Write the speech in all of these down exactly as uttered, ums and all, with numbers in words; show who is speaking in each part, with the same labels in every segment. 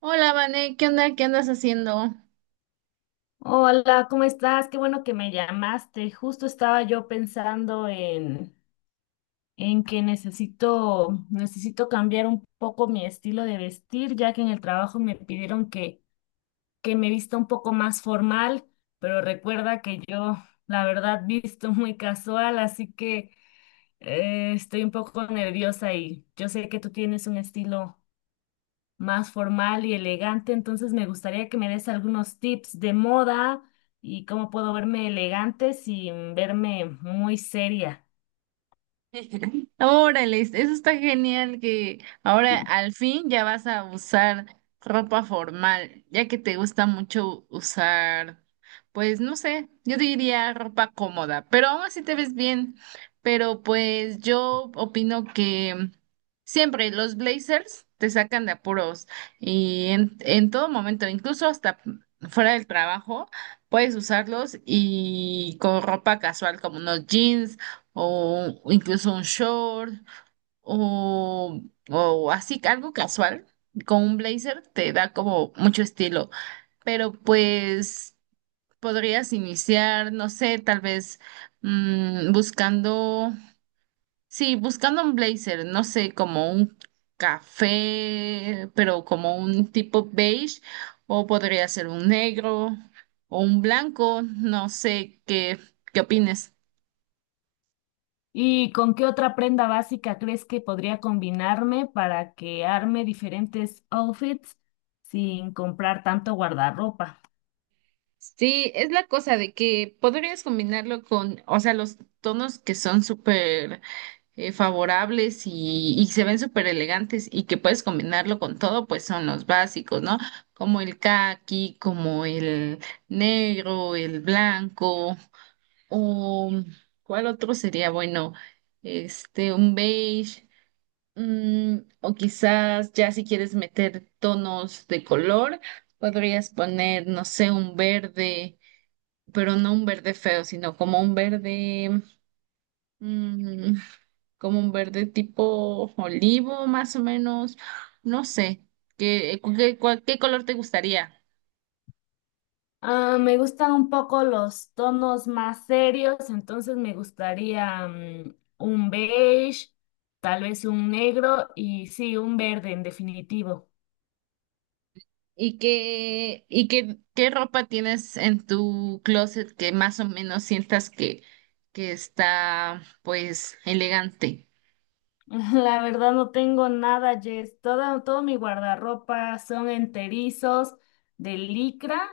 Speaker 1: Hola, Vané, ¿qué onda? ¿Qué andas haciendo?
Speaker 2: Hola, ¿cómo estás? Qué bueno que me llamaste. Justo estaba yo pensando en, en que necesito, necesito cambiar un poco mi estilo de vestir, ya que en el trabajo me pidieron que, que me vista un poco más formal, pero recuerda que yo, la verdad, visto muy casual, así que eh, estoy un poco nerviosa y yo sé que tú tienes un estilo más formal y elegante. Entonces me gustaría que me des algunos tips de moda y cómo puedo verme elegante sin verme muy seria.
Speaker 1: Órale, eso está genial que ahora al fin ya vas a usar ropa formal, ya que te gusta mucho usar, pues no sé, yo diría ropa cómoda, pero aún así te ves bien. Pero pues yo opino que siempre los blazers te sacan de apuros y en, en todo momento, incluso hasta fuera del trabajo, puedes usarlos y con ropa casual como unos jeans o incluso un short o, o así algo casual con un blazer te da como mucho estilo, pero pues podrías iniciar, no sé, tal vez mm, buscando, sí, buscando un blazer, no sé, como un café, pero como un tipo beige o podría ser un negro o un blanco, no sé qué, qué opines.
Speaker 2: ¿Y con qué otra prenda básica crees que podría combinarme para que arme diferentes outfits sin comprar tanto guardarropa?
Speaker 1: Sí, es la cosa de que podrías combinarlo con, o sea, los tonos que son súper eh, favorables y, y se ven súper elegantes y que puedes combinarlo con todo, pues son los básicos, ¿no? Como el caqui, como el negro, el blanco, o ¿cuál otro sería? Bueno, este, un beige, mm, o quizás ya si quieres meter tonos de color, podrías poner, no sé, un verde pero no un verde feo, sino como un verde, mm, como un verde tipo olivo, más o menos, no sé, ¿qué, qué, cuál- qué color te gustaría?
Speaker 2: Ah, me gustan un poco los tonos más serios, entonces me gustaría mm, un beige, tal vez un negro y sí, un verde en definitivo.
Speaker 1: ¿Y qué, y qué, qué ropa tienes en tu closet que más o menos sientas que, que está, pues, elegante?
Speaker 2: La verdad no tengo nada, Jess. Todo, todo mi guardarropa son enterizos de licra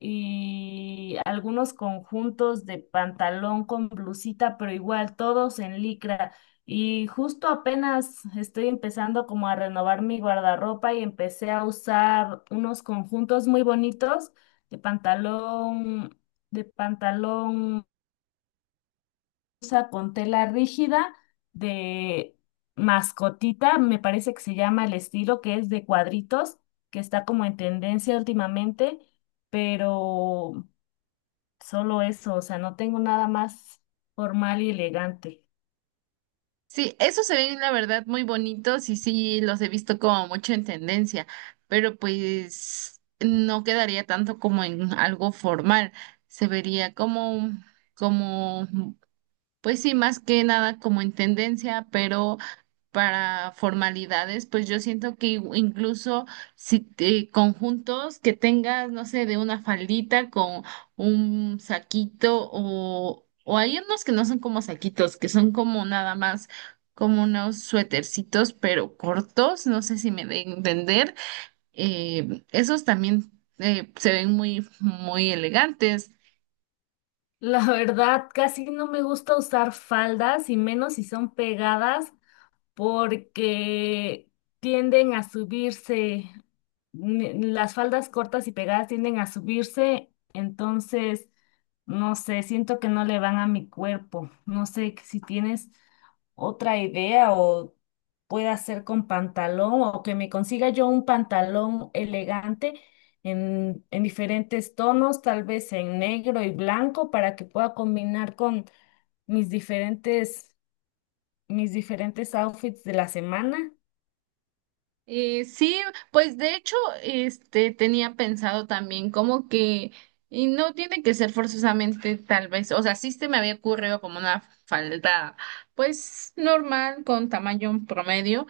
Speaker 2: y algunos conjuntos de pantalón con blusita, pero igual todos en licra. Y justo apenas estoy empezando como a renovar mi guardarropa y empecé a usar unos conjuntos muy bonitos de pantalón, de pantalón usa con tela rígida de mascotita, me parece que se llama el estilo, que es de cuadritos, que está como en tendencia últimamente, pero solo eso. O sea, no tengo nada más formal y elegante.
Speaker 1: Sí, esos se ven la verdad muy bonitos y sí los he visto como mucho en tendencia, pero pues no quedaría tanto como en algo formal, se vería como, como pues sí, más que nada como en tendencia, pero para formalidades, pues yo siento que i- incluso si te- conjuntos que tengas, no sé, de una faldita con un saquito o, o hay unos que no son como saquitos, que son como nada más como unos suétercitos, pero cortos, no sé si me de entender, eh, esos también eh, se ven muy, muy elegantes.
Speaker 2: La verdad, casi no me gusta usar faldas y menos si son pegadas porque tienden a subirse, mm, las faldas cortas y pegadas tienden a subirse. Entonces, no sé, siento que no le van a mi cuerpo. No sé si tienes otra idea o pueda hacer con pantalón o que me consiga yo un pantalón elegante en, en diferentes tonos, tal vez en negro y blanco, para que pueda combinar con mis diferentes mis diferentes outfits de la semana.
Speaker 1: Eh, sí, pues de hecho, este tenía pensado también como que, y no tiene que ser forzosamente tal vez, o sea, sí se me había ocurrido como una falda, pues normal, con tamaño promedio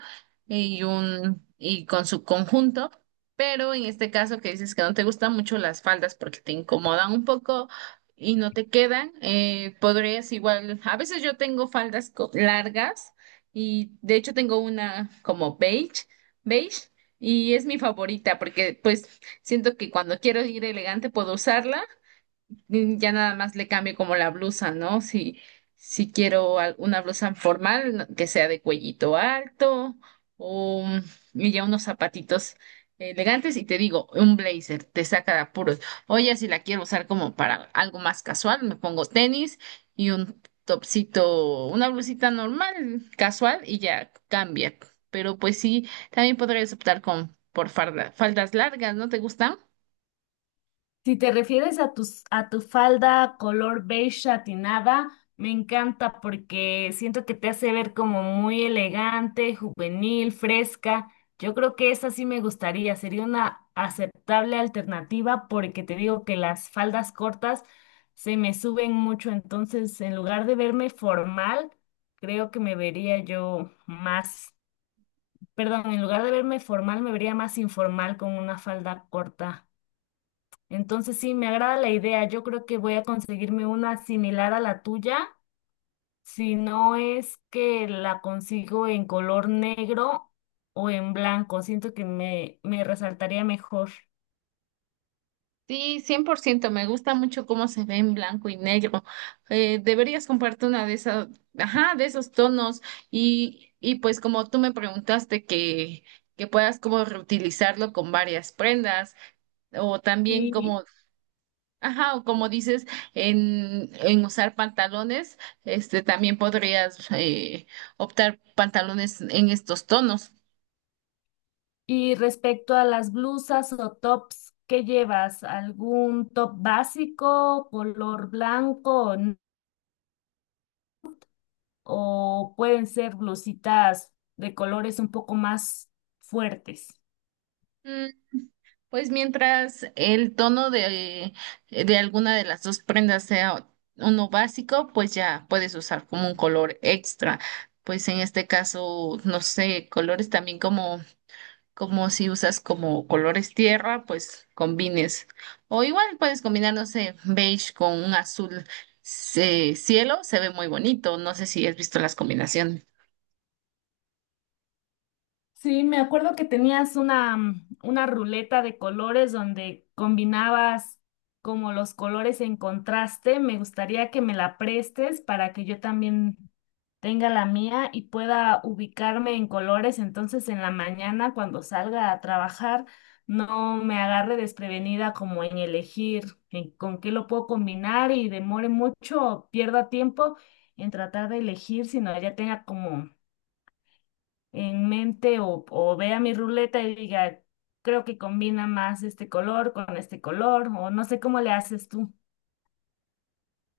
Speaker 1: y un, y con su conjunto, pero en este caso que dices que no te gustan mucho las faldas porque te incomodan un poco y no te quedan, eh, podrías igual, a veces yo tengo faldas co- largas. Y de hecho tengo una como beige beige y es mi favorita porque pues siento que cuando quiero ir elegante puedo usarla mm, ya nada más le cambio como la blusa, ¿no? Si, si quiero al- una blusa formal no- que sea de cuellito alto o mm, y ya unos zapatitos elegantes y te digo, un blazer, te saca de apuros. O ya si la quiero usar como para algo más casual, me pongo tenis y un topsito, una blusita normal, casual y ya cambia. Pero pues sí, también podrías optar con por farda- faldas largas, ¿no te gustan?
Speaker 2: Si te refieres a tus, a tu falda color beige satinada, me encanta porque siento que te hace ver como muy elegante, juvenil, fresca. Yo creo que esa sí me gustaría, sería una aceptable alternativa, porque te digo que las faldas cortas se me suben mucho, entonces en lugar de verme formal, creo que me vería yo más. Perdón, en lugar de verme formal, me vería más informal con una falda corta. Entonces sí, me agrada la idea. Yo creo que voy a conseguirme una similar a la tuya, si no es que la consigo en color negro o en blanco. Siento que me, me resaltaría mejor.
Speaker 1: Sí, cien por ciento. me gusta mucho cómo se ve en blanco y negro. Eh, deberías comprarte una de esas, ajá, de esos tonos y, y pues como tú me preguntaste que, que, puedas como reutilizarlo con varias prendas o también
Speaker 2: Y,
Speaker 1: como, ajá, o como dices en, en usar pantalones, este también podrías eh, optar pantalones en estos tonos.
Speaker 2: y respecto a las blusas o tops, ¿qué llevas? ¿Algún top básico, color blanco? O pueden ser blusitas de colores un poco más fuertes.
Speaker 1: Pues mientras el tono de, de alguna de las dos prendas sea uno básico, pues ya puedes usar como un color extra. Pues en este caso, no sé, colores también como, como si usas como colores tierra, pues combines. O igual puedes combinar, no sé, beige con un azul eh, cielo, se ve muy bonito. No sé si has visto las combinaciones.
Speaker 2: Sí, me acuerdo que tenías una, mm, una ruleta de colores donde combinabas como los colores en contraste. Me gustaría que me la prestes para que yo también tenga la mía y pueda ubicarme en colores. Entonces en la mañana cuando salga a trabajar no me agarre desprevenida como en elegir en con qué lo puedo combinar y demore mucho o pierda tiempo en tratar de elegir, sino ya tenga como en mente o, o vea mi ruleta y diga, creo que combina más este color con este color, o no sé cómo le haces tú.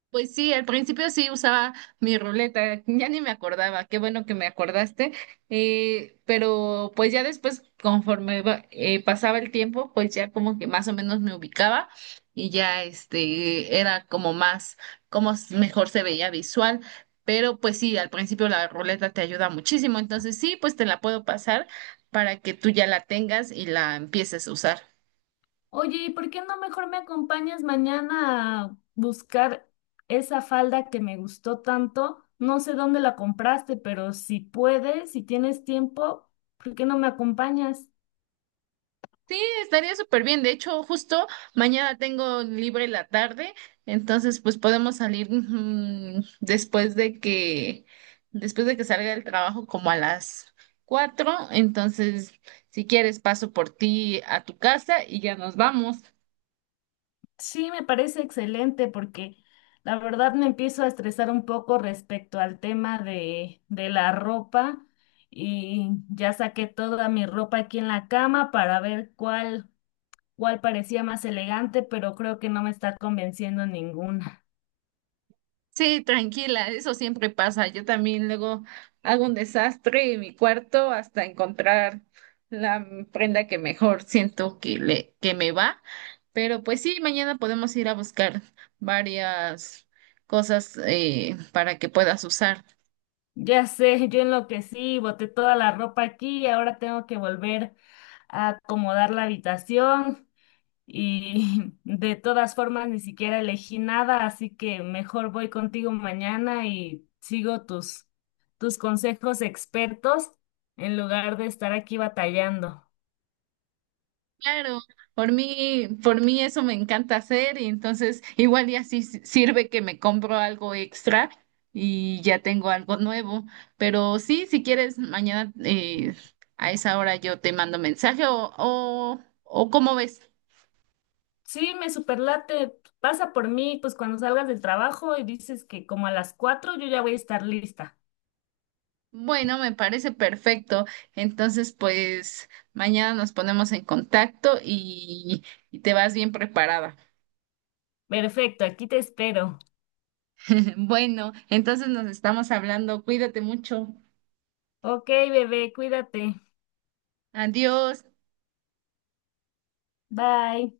Speaker 1: Pues sí, al principio sí usaba mi ruleta, ya ni me acordaba, qué bueno que me acordaste, eh, pero pues ya después, conforme va- eh, pasaba el tiempo, pues ya como que más o menos me ubicaba y ya este era como más, como s- mejor se veía visual, pero pues sí, al principio la ruleta te ayuda muchísimo, entonces sí, pues te la puedo pasar para que tú ya la tengas y la empieces a usar.
Speaker 2: Oye, ¿y por qué no mejor me acompañas mañana a buscar esa falda que me gustó tanto? No sé dónde la compraste, pero si puedes, si tienes tiempo, ¿por qué no me acompañas?
Speaker 1: Sí, estaría súper bien. De hecho, justo mañana tengo libre la tarde, entonces pues podemos salir mm, después de que después de que salga del trabajo como a las cuatro. Entonces, si quieres, paso por ti a tu casa y ya nos vamos.
Speaker 2: Sí, me parece excelente porque la verdad me empiezo a estresar un poco respecto al tema de, de la ropa y ya saqué toda mi ropa aquí en la cama para ver cuál, cuál parecía más elegante, pero creo que no me está convenciendo ninguna.
Speaker 1: Sí, tranquila, eso siempre pasa. Yo también luego hago un desastre en mi cuarto hasta encontrar la prenda que mejor siento que le que me va. Pero pues sí, mañana podemos ir a buscar varias cosas eh, para que puedas usar.
Speaker 2: Ya sé, yo enloquecí, boté toda la ropa aquí y ahora tengo que volver a acomodar la habitación. Y de todas formas, ni siquiera elegí nada, así que mejor voy contigo mañana y sigo tus, tus consejos expertos en lugar de estar aquí batallando.
Speaker 1: Claro, por mí, por mí eso me encanta hacer y entonces igual y así si- sirve que me compro algo extra y ya tengo algo nuevo. Pero sí, si quieres, mañana eh, a esa hora yo te mando mensaje o, o, o ¿cómo ves?
Speaker 2: Sí, me superlate, pasa por mí, pues cuando salgas del trabajo y dices que como a las cuatro yo ya voy a estar lista.
Speaker 1: Bueno, me parece perfecto. Entonces, pues mañana nos ponemos en contacto y, y te vas bien preparada.
Speaker 2: Perfecto, aquí te espero.
Speaker 1: Bueno, entonces nos estamos hablando. Cuídate mucho.
Speaker 2: Ok, bebé, cuídate.
Speaker 1: Adiós.
Speaker 2: Bye.